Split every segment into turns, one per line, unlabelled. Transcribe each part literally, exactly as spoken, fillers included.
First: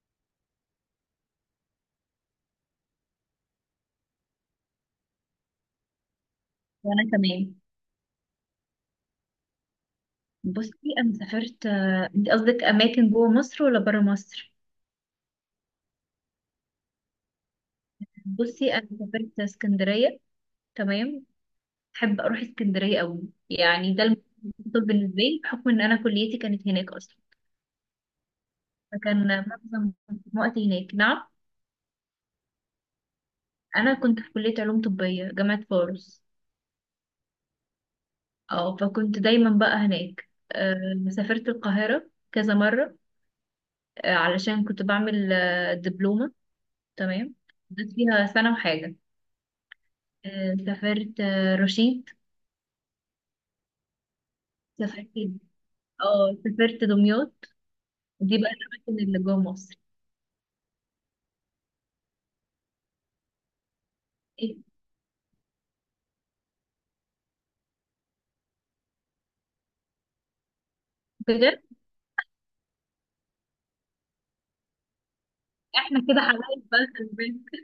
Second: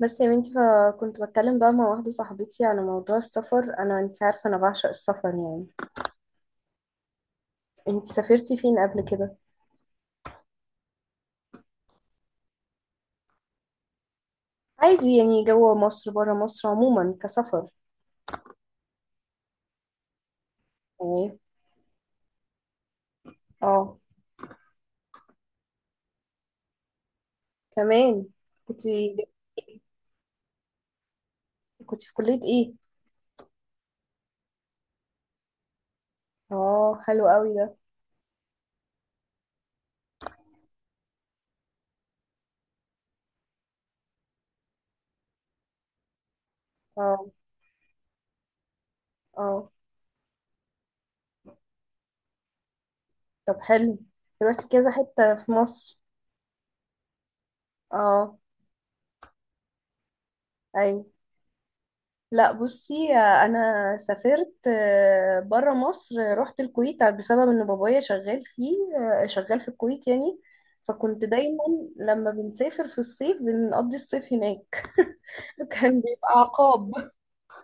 بس يا بنتي فكنت بتكلم بقى مع واحدة صاحبتي على موضوع السفر. أنا، أنت عارفة، أنا بعشق السفر يعني.
وانا كمان.
أنت سافرتي فين قبل كده؟
بصي، انا سافرت آه، انت قصدك اماكن جوه مصر ولا بره مصر؟
عادي يعني، جوه مصر برا مصر عموما كسفر
بصي انا سافرت اسكندريه. تمام.
يعني.
بحب اروح اسكندريه قوي، يعني
اه.
ده المفضل بالنسبه لي بحكم ان انا كليتي كانت هناك اصلا،
كمان. كنت
فكان معظم وقتي هناك. نعم،
كنت في كلية ايه؟
انا كنت في كليه علوم طبيه جامعه فاروس.
اه، حلو قوي ده.
اه، فكنت دايما بقى هناك. آه، سافرت القاهره كذا مره، آه، علشان كنت بعمل آه، دبلومه.
اه.
تمام، قضيت فيها سنه وحاجه.
اه
آه، سافرت آه، رشيد،
طب حلو، رحت كذا
سافرت
حتة في مصر.
اه سافرت دمياط.
اه.
دي بقى الأماكن اللي جوه مصر.
أيوة. لا بصي، انا سافرت
إيه،
آه، بره مصر، رحت الكويت بسبب ان بابايا شغال فيه. آه، شغال في الكويت يعني. فكنت
بجد؟
دايما لما بنسافر في الصيف بنقضي الصيف هناك. كان
احنا كده
بيبقى
حبايب بقى، خلي
عقاب.
بالك.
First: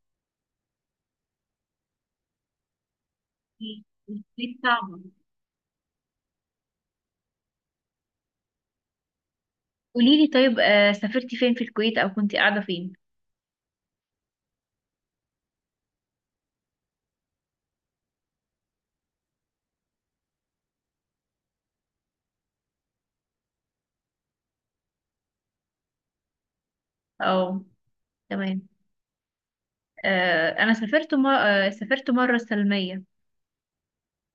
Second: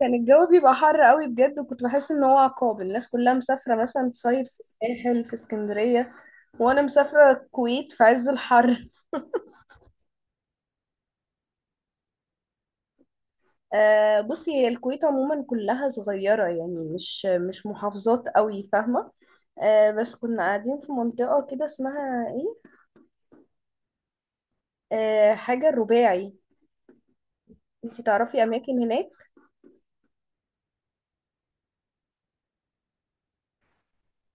كان الجو بيبقى حر قوي بجد، وكنت بحس ان هو عقاب. الناس كلها مسافرة مثلا تصيف في
البيت صعبة.
الساحل في اسكندرية، وانا مسافرة الكويت في عز الحر.
قولي لي طيب، آه، سافرتي فين في الكويت أو كنتي قاعدة فين؟
آه، بصي هي الكويت عموما كلها صغيرة يعني، مش مش محافظات قوي، فاهمة. آه، بس كنا قاعدين في منطقة كده اسمها ايه، آه، حاجة الرباعي.
اه
انتي تعرفي
تمام.
اماكن هناك؟
آه، أنا سافرت مرة سافرت مرة السلمية.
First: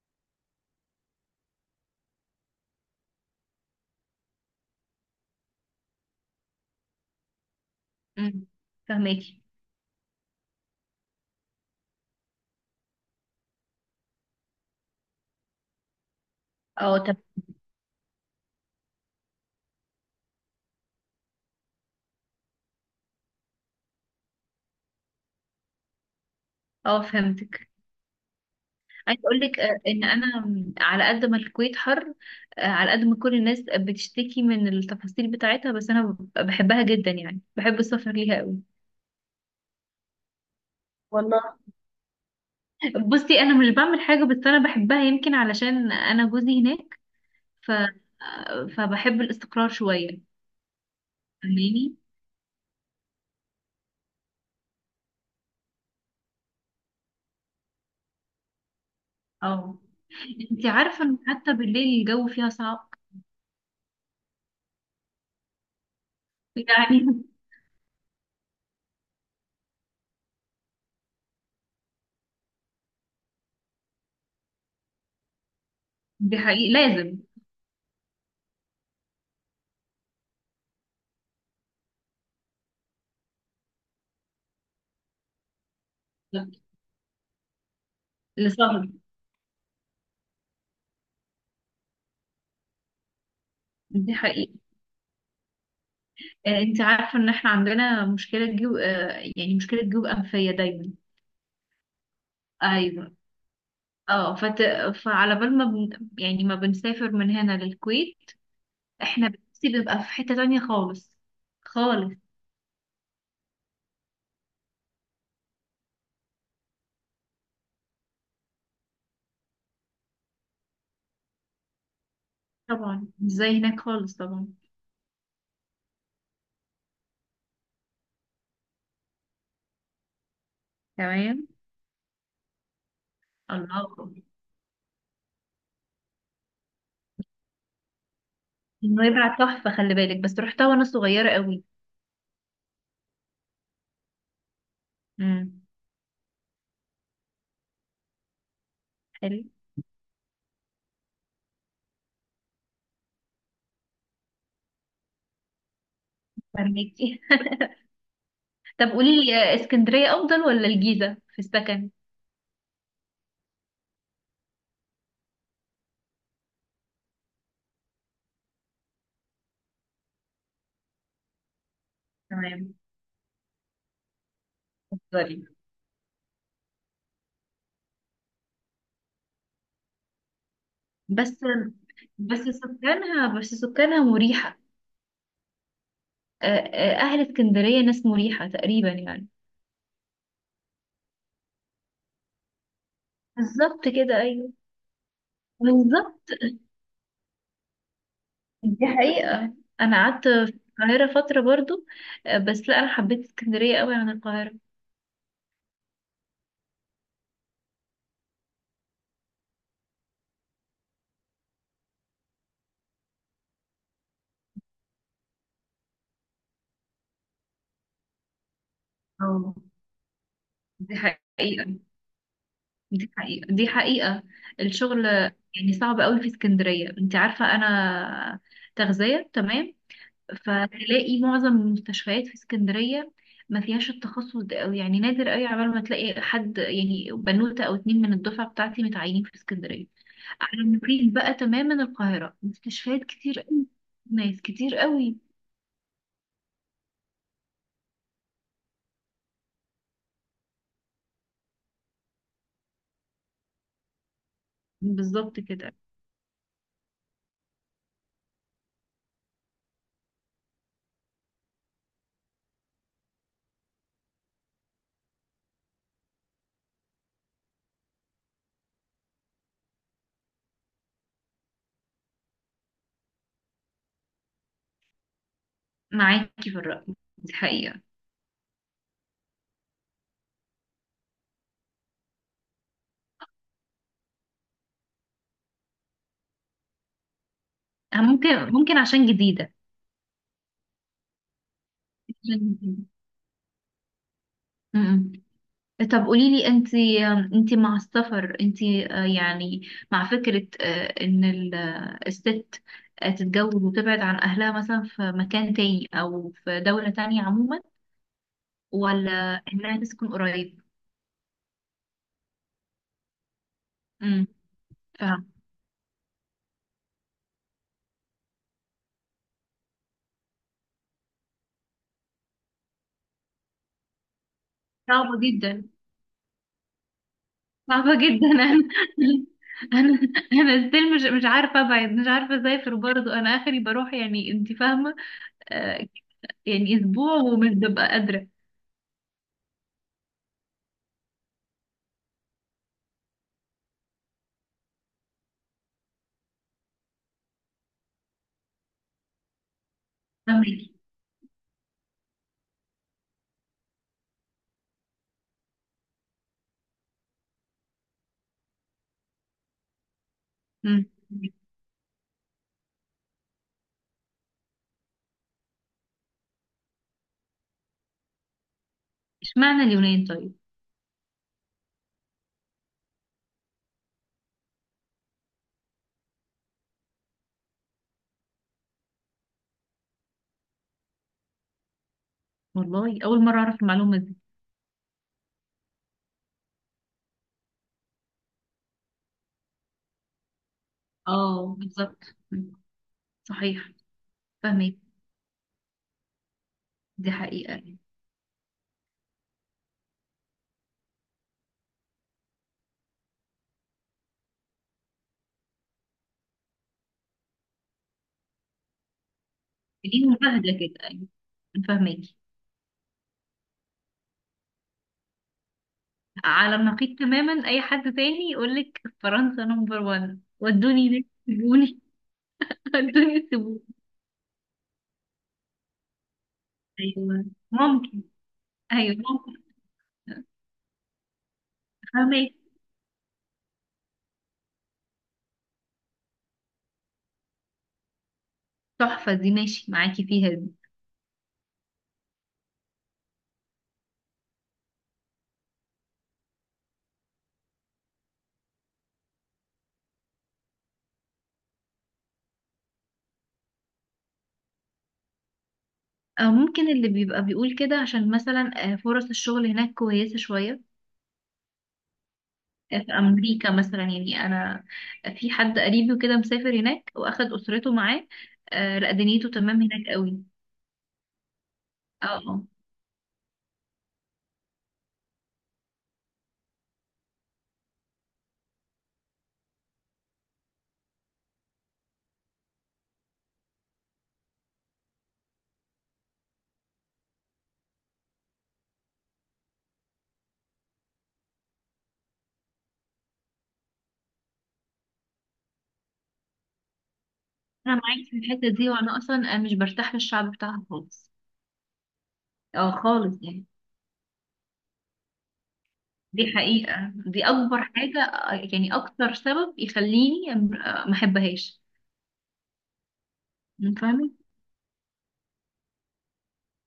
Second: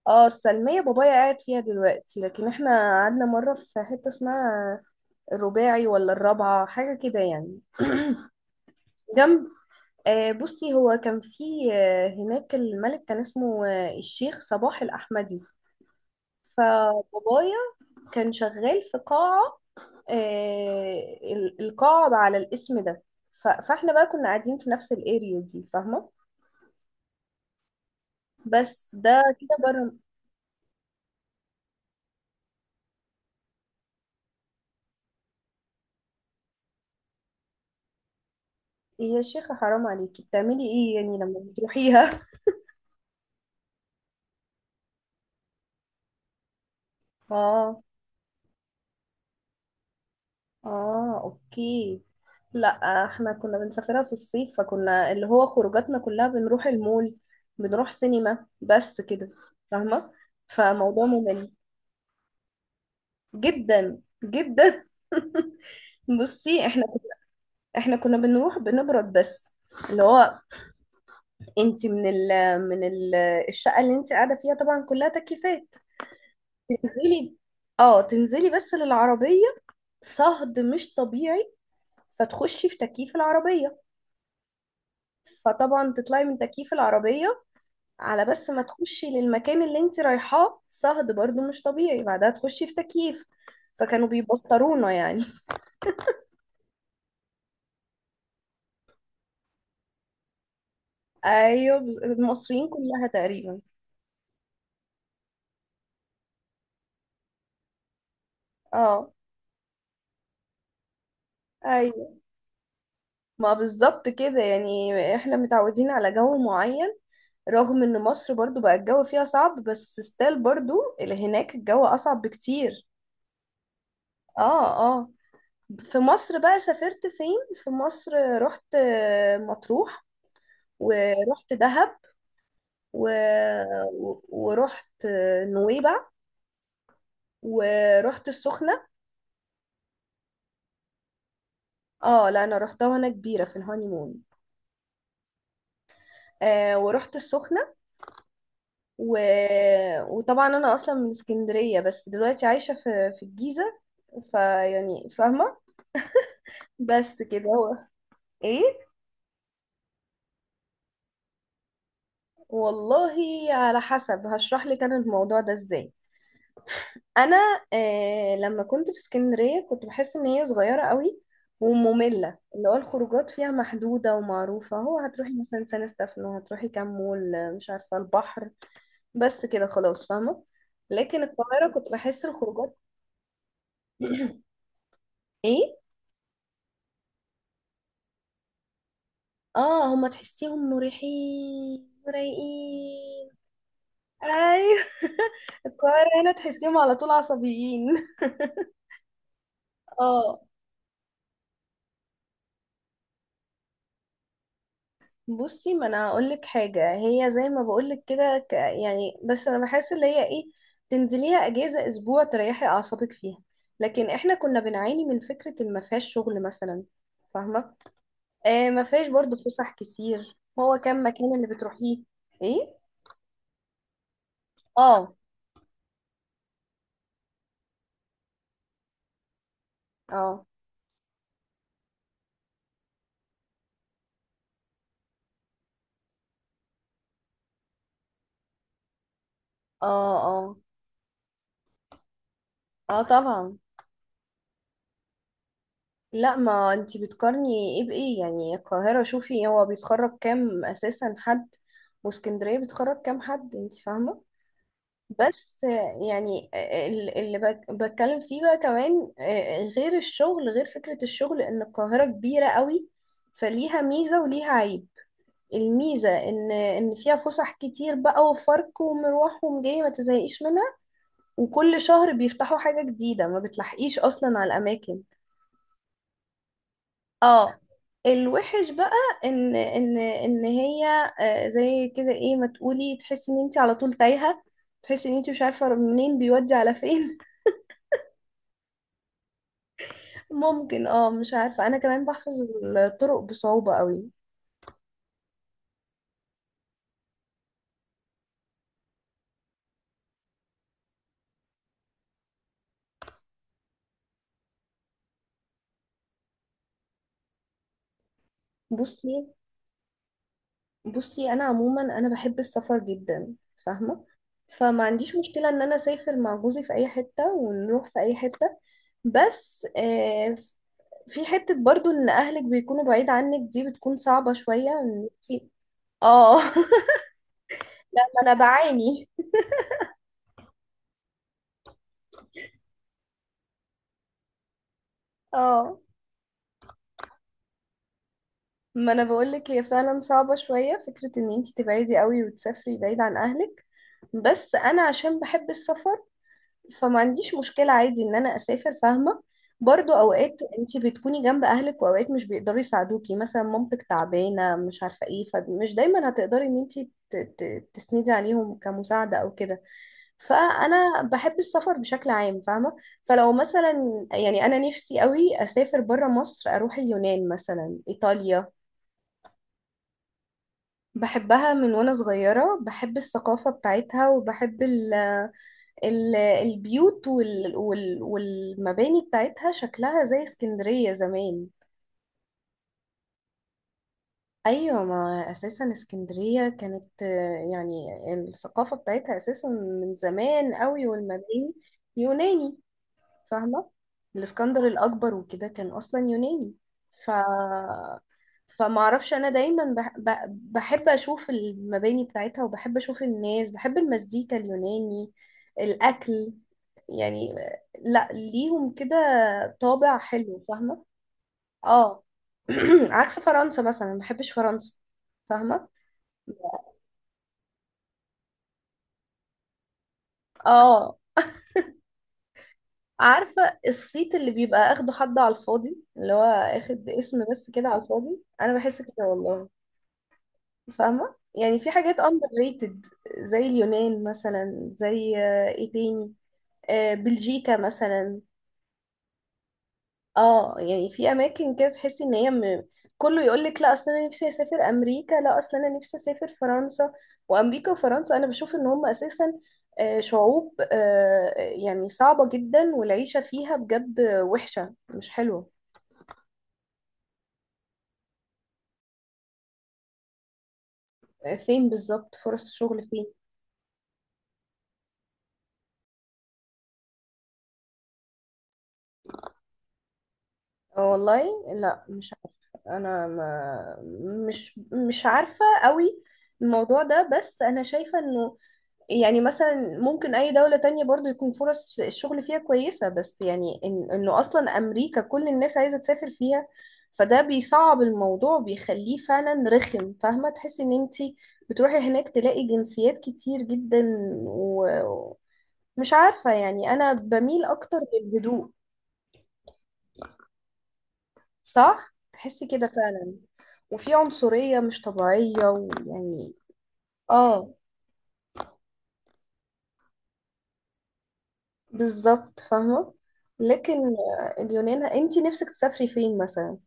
اه، السلمية بابايا قاعد فيها دلوقتي، لكن احنا قعدنا مرة في حتة اسمها الرباعي ولا الرابعة حاجة كده يعني،
مم، فهماكي.
جنب. آه، بصي هو كان في، آه، هناك الملك كان اسمه آه، الشيخ صباح الأحمدي.
اه طب.
فبابايا كان شغال في قاعة، آه، ال- القاعة على الاسم ده. ف- فاحنا بقى كنا قاعدين في نفس الاريا دي، فاهمة.
اه فهمتك.
بس
عايز
ده
اقول
كده
لك آه،
بره.
ان انا على قد ما الكويت حر، آه، على قد ما كل الناس بتشتكي من التفاصيل بتاعتها، بس انا بحبها جدا، يعني بحب السفر ليها قوي.
يا شيخة حرام عليكي، بتعملي ايه يعني
والله
لما بتروحيها؟
بصي انا مش بعمل حاجه، بس انا بحبها يمكن علشان انا جوزي هناك. ف
اه.
فبحب الاستقرار شويه.
اه
فاهماني؟
اوكي. لا احنا كنا بنسافرها في الصيف، فكنا اللي هو خروجاتنا كلها بنروح المول، بنروح سينما، بس كده،
اه،
فاهمة.
انت عارفه
فموضوع
ان
ممل
حتى بالليل الجو فيها صعب
جدا جدا. بصي احنا
يعني.
احنا كنا بنروح بنبرد بس. اللي هو انت من ال من ال الشقه اللي انت قاعده فيها طبعا كلها تكييفات،
دي حقيقي لازم
تنزلي، اه تنزلي بس للعربيه، صهد مش طبيعي، فتخشي في تكييف العربيه، فطبعا تطلعي من تكييف العربيه على، بس ما
لسهر.
تخشي للمكان اللي انت رايحاه صهد برضو مش طبيعي، بعدها تخشي في تكييف. فكانوا
دي حقيقي.
بيبطرونا يعني.
آه، انت عارفة ان احنا عندنا مشكلة جيوب، آه، يعني مشكلة جيوب أنفية دايما.
ايوه، بز- المصريين كلها
ايوه.
تقريبا.
اه، فت... فعلى بال ما بن... يعني ما بنسافر من هنا للكويت
اه.
احنا بنفسي بيبقى في حتة تانية خالص.
ايوه.
خالص
ما بالظبط كده يعني، احنا متعودين على جو معين. رغم ان مصر برضو بقى الجو فيها صعب بس ستيل برضو اللي هناك الجو اصعب بكتير.
طبعا، مش زي هناك خالص طبعا.
اه. اه. في مصر بقى سافرت فين في مصر؟ رحت آه، مطروح،
تمام،
ورحت دهب، و...
الله
و-
أكبر.
ورحت آه، نويبع، ورحت السخنة.
نويبع تحفة، خلي بالك، بس رحتها وانا صغيرة قوي.
اه لا انا رحتها وانا كبيرة، في الهانيمون.
امم
آه ورحت السخنة. و...
حلو.
وطبعا انا اصلا من اسكندرية، بس دلوقتي عايشة في في الجيزة، فيعني فاهمة.
فهميكي.
بس كده هو. ايه؟
طب قولي لي، آه، اسكندرية افضل ولا الجيزة في السكن؟
والله، على حسب، هشرح لك انا الموضوع ده ازاي. انا آه لما كنت في اسكندريه كنت بحس ان هي صغيره قوي وممله، اللي
تمام،
هو الخروجات فيها محدوده ومعروفه، هو هتروحي
اتفضلي.
مثلا سان ستefانو، هتروحي كام مول، آه، مش عارفه البحر، بس كده خلاص، فاهمه. لكن
بس
القاهره كنت بحس
بس
الخروجات.
سكانها بس سكانها مريحة.
ايه.
آه، آه، أهل اسكندرية ناس مريحة تقريبا يعني.
اه، هما تحسيهم مريحين ورايقين.
بالظبط كده، أيوه
ايوه. القاهره
بالظبط،
هنا تحسيهم على طول عصبيين.
دي حقيقة. أنا قعدت
اه.
في القاهرة فترة برضو، آه، بس لا أنا حبيت اسكندرية قوي عن القاهرة.
بصي ما انا هقول لك حاجه، هي زي ما بقول لك كده، ك- يعني، بس انا بحس اللي هي ايه، تنزليها اجازه اسبوع تريحي اعصابك فيها. لكن احنا كنا بنعاني من فكره إن ما فيهاش شغل مثلا، فاهمه. آه ما فيهاش برضو
اه
فسح كتير، هو
دي
كان مكان اللي
حقيقة،
بتروحيه. ايه.
دي حقيقة، دي حقيقة. الشغل
اه.
يعني صعب قوي في اسكندرية، انت عارفة أنا تغذية تمام،
اه.
فتلاقي معظم المستشفيات في اسكندرية ما فيهاش التخصص ده أوي، يعني نادر قوي عبال ما تلاقي حد، يعني بنوتة او اتنين من الدفعة بتاعتي متعينين في اسكندرية.
اه اه.
على النقيض بقى تماما القاهرة
اه
مستشفيات كتير
طبعا.
قوي، ناس كتير قوي.
لا ما انتي بتقارني ايه بايه يعني؟ القاهره شوفي هو بيتخرج كام اساسا حد، واسكندريه بيتخرج كام حد، انتي فاهمه.
بالظبط
بس
كده،
يعني ال- اللي بك- بتكلم فيه بقى كمان، آه، غير الشغل، غير فكرة الشغل ان القاهرة كبيرة قوي، فليها ميزة وليها عيب. الميزة ان ان فيها فسح كتير بقى، وفرق ومروح ومجاي، ما تزهقيش منها. وكل شهر بيفتحوا حاجة جديدة، ما بتلحقيش اصلا على الاماكن.
معاكي في الرأي، دي
اه.
حقيقة.
الوحش بقى ان ان ان هي آه، زي كده ايه ما تقولي، تحسي ان انت على طول تايهة، تحسي ان انت مش عارفة منين بيودي على فين.
ممكن ممكن عشان جديدة،
ممكن، اه، مش عارفة، انا كمان
عشان
بحفظ
جديدة.
الطرق بصعوبة قوي.
م- م. طب قوليلي انت، انت مع السفر، انت يعني مع فكرة آه، ان ال- آه، الست آه، تتجوز وتبعد عن اهلها مثلا في مكان تاني او في دولة تانية عموما،
بصي.
ولا انها تسكن قريب؟
بصي انا عموما انا بحب السفر جدا، فاهمة.
امم
فما عنديش
فاهمة.
مشكلة ان انا اسافر مع جوزي في اي حتة ونروح في اي حتة. بس آه في حتة برضو ان اهلك بيكونوا بعيد عنك دي بتكون صعبة شوية، ان
صعبة
انتي...
جدا،
اه.
صعبة
لا ما
جدا.
انا
انا
بعاني.
انا انا ستيل مش مش عارفة ابعد، مش عارفة اسافر برضه، انا اخري بروح، يعني انت فاهمة.
اه
آه، يعني اسبوع ومش ببقى قادرة.
ما انا بقولك هي فعلا صعبة شوية فكرة ان انتي تبعدي قوي وتسافري بعيد عن اهلك، بس انا عشان بحب السفر فما عنديش مشكلة عادي ان انا اسافر، فاهمة. برضو اوقات
فاهمك.
انتي بتكوني جنب اهلك واوقات مش بيقدروا يساعدوكي، مثلا مامتك تعبانة مش عارفة ايه، فمش دايما هتقدري ان انتي ت- ت- تسندي عليهم كمساعدة او كده.
امم
فانا بحب السفر بشكل عام، فاهمة. فلو مثلا يعني انا نفسي قوي اسافر برا مصر، اروح اليونان مثلا، ايطاليا.
اشمعنى اليونان طيب؟
بحبها من وانا صغيرة، بحب الثقافة بتاعتها وبحب ال، ال- البيوت وال وال والمباني بتاعتها، شكلها زي اسكندرية زمان.
والله أول مرة أعرف المعلومة دي.
ايوه، ما اساسا اسكندرية كانت آه، يعني الثقافة بتاعتها اساسا من زمان قوي، والمباني
اه بالظبط. مم.
يوناني، فاهمة.
صحيح،
الاسكندر
فاهمك.
الاكبر وكده كان اصلا يوناني. ف
دي حقيقة.
فما اعرفش، انا دايما بح... ب- بحب اشوف المباني بتاعتها، وبحب اشوف الناس، بحب المزيكا اليوناني، الاكل. يعني آه، لا، ليهم كده طابع
دي
حلو،
مباهدة
فاهمة.
كده، أيوة، فاهمك.
اه. عكس فرنسا مثلا، ما بحبش فرنسا، فاهمة.
على النقيض تماما، أي حد تاني يقولك فرنسا نمبر وان
اه.
ودوني هناك سيبوني. ودوني
عارفة
سيبوني.
الصيت اللي بيبقى اخده حد على الفاضي، اللي هو اخد اسم
أيوة
بس كده على
ممكن،
الفاضي، انا بحس
أيوة
كده
ممكن،
والله. فاهمة يعني، في حاجات
فاهمك.
underrated، زي اليونان مثلا، زي آه، ايه تاني، آه، بلجيكا مثلا.
تحفة دي، ماشي معاكي فيها دي.
اه يعني في اماكن كده تحسي ان هي م... كله يقول لك لا اصل انا نفسي اسافر امريكا، لا اصل انا نفسي اسافر فرنسا، وامريكا وفرنسا انا بشوف ان هم اساسا آه، شعوب آه، يعني صعبة جدا، والعيشة فيها بجد وحشة مش حلوة.
أو ممكن اللي بيبقى بيقول كده عشان مثلا آه، فرص الشغل هناك كويسة شوية.
آه، فين بالظبط فرص
في
الشغل فين؟
امريكا مثلا، يعني انا في حد قريبي وكده مسافر هناك واخد اسرته معاه، آه لا دنيته تمام هناك قوي.
آه، والله لا
اه
مش عارفة.
اه،
انا ما مش مش عارفة قوي الموضوع ده، بس انا شايفة انه يعني مثلا ممكن اي دولة تانية برضو يكون فرص الشغل فيها كويسة، بس يعني إن انه اصلا امريكا كل الناس عايزة تسافر فيها فده بيصعب الموضوع، بيخليه فعلا رخم، فاهمة. تحسي ان انتي بتروحي هناك تلاقي جنسيات كتير جدا، و- ومش عارفة، يعني انا بميل
انا
اكتر
معاك في الحته
للهدوء.
دي، وانا اصلا مش برتاح للشعب بتاعها خالص.
صح، تحسي كده
اه
فعلا.
خالص يعني.
وفي عنصرية مش طبيعية،
دي
ويعني.
حقيقه، دي
اه
اكبر حاجه، آه، يعني اكتر سبب يخليني، آه، ما احبهاش.
بالظبط، فاهمة. لكن
فاهمه.
آه، اليونان، انتي نفسك تسافري فين مثلا؟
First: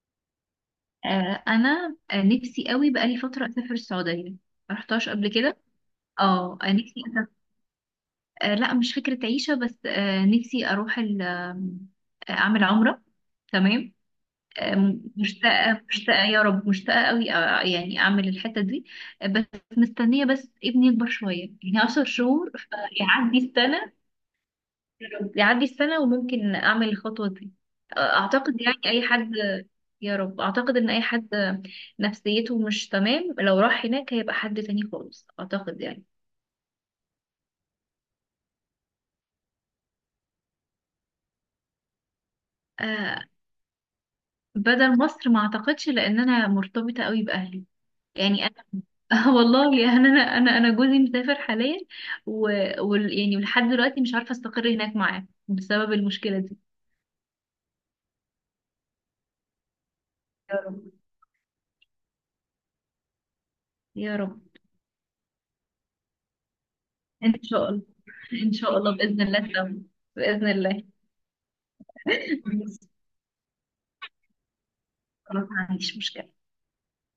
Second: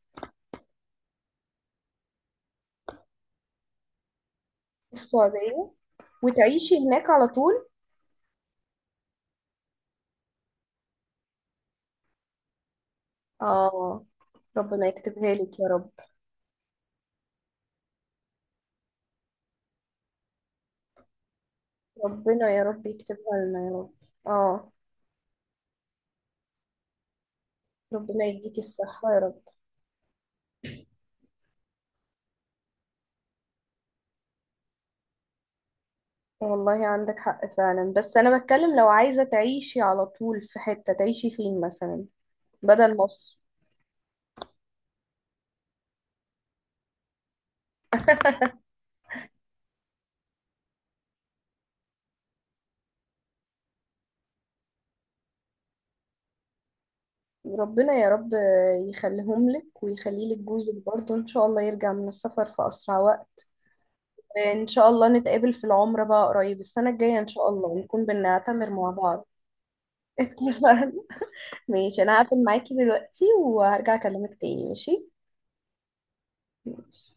آه انا آه، نفسي قوي بقالي فتره اسافر السعوديه، ما رحتهاش قبل كده.
السعودية؟
اه آه،
وتعيشي
نفسي.
هناك على طول؟
آه، لا مش فكرة عيشة، بس آه، نفسي أروح ال- آم، آه، أعمل عمرة. تمام.
اه. ربنا
آم،
يكتبها لك يا
مشتاقة
رب.
مشتاقة يا رب، مشتاقة قوي، آه، يعني أعمل الحتة دي، آه، بس مستنية بس ابني يكبر شوية، يعني عشر
ربنا
شهور
يا رب
يعدي
يكتبها لنا يا رب.
السنة.
اه.
يا رب يعدي السنة وممكن أعمل الخطوة دي. آه،
ربنا
أعتقد
يديكي
يعني أي
الصحة يا
حد،
رب.
يا رب أعتقد إن أي حد نفسيته مش تمام لو راح هناك هيبقى حد تاني خالص، أعتقد يعني.
والله عندك حق فعلا، بس أنا بتكلم لو عايزة تعيشي على طول في حتة، تعيشي فين مثلا بدل
آه،
مصر؟
بدل مصر ما اعتقدش لان انا مرتبطه قوي باهلي، يعني انا. والله يعني انا انا انا جوزي مسافر حاليا، و... و... يعني لحد دلوقتي مش عارفه استقر هناك معاه بسبب المشكله دي.
ربنا يا رب يخليهم لك ويخلي لك
يا
جوزك
رب،
برضه، إن شاء الله يرجع من السفر في أسرع وقت.
يا رب.
إن شاء الله نتقابل في العمرة بقى قريب السنة الجاية إن
ان
شاء
شاء
الله
الله،
ونكون
ان
بنعتمر
شاء
مع
الله باذن
بعض.
الله سوا، باذن الله.
ماشي، انا هقفل معاكي دلوقتي وهرجع اكلمك تاني، ماشي؟
خلاص، ما عنديش مشكله.
ماشي.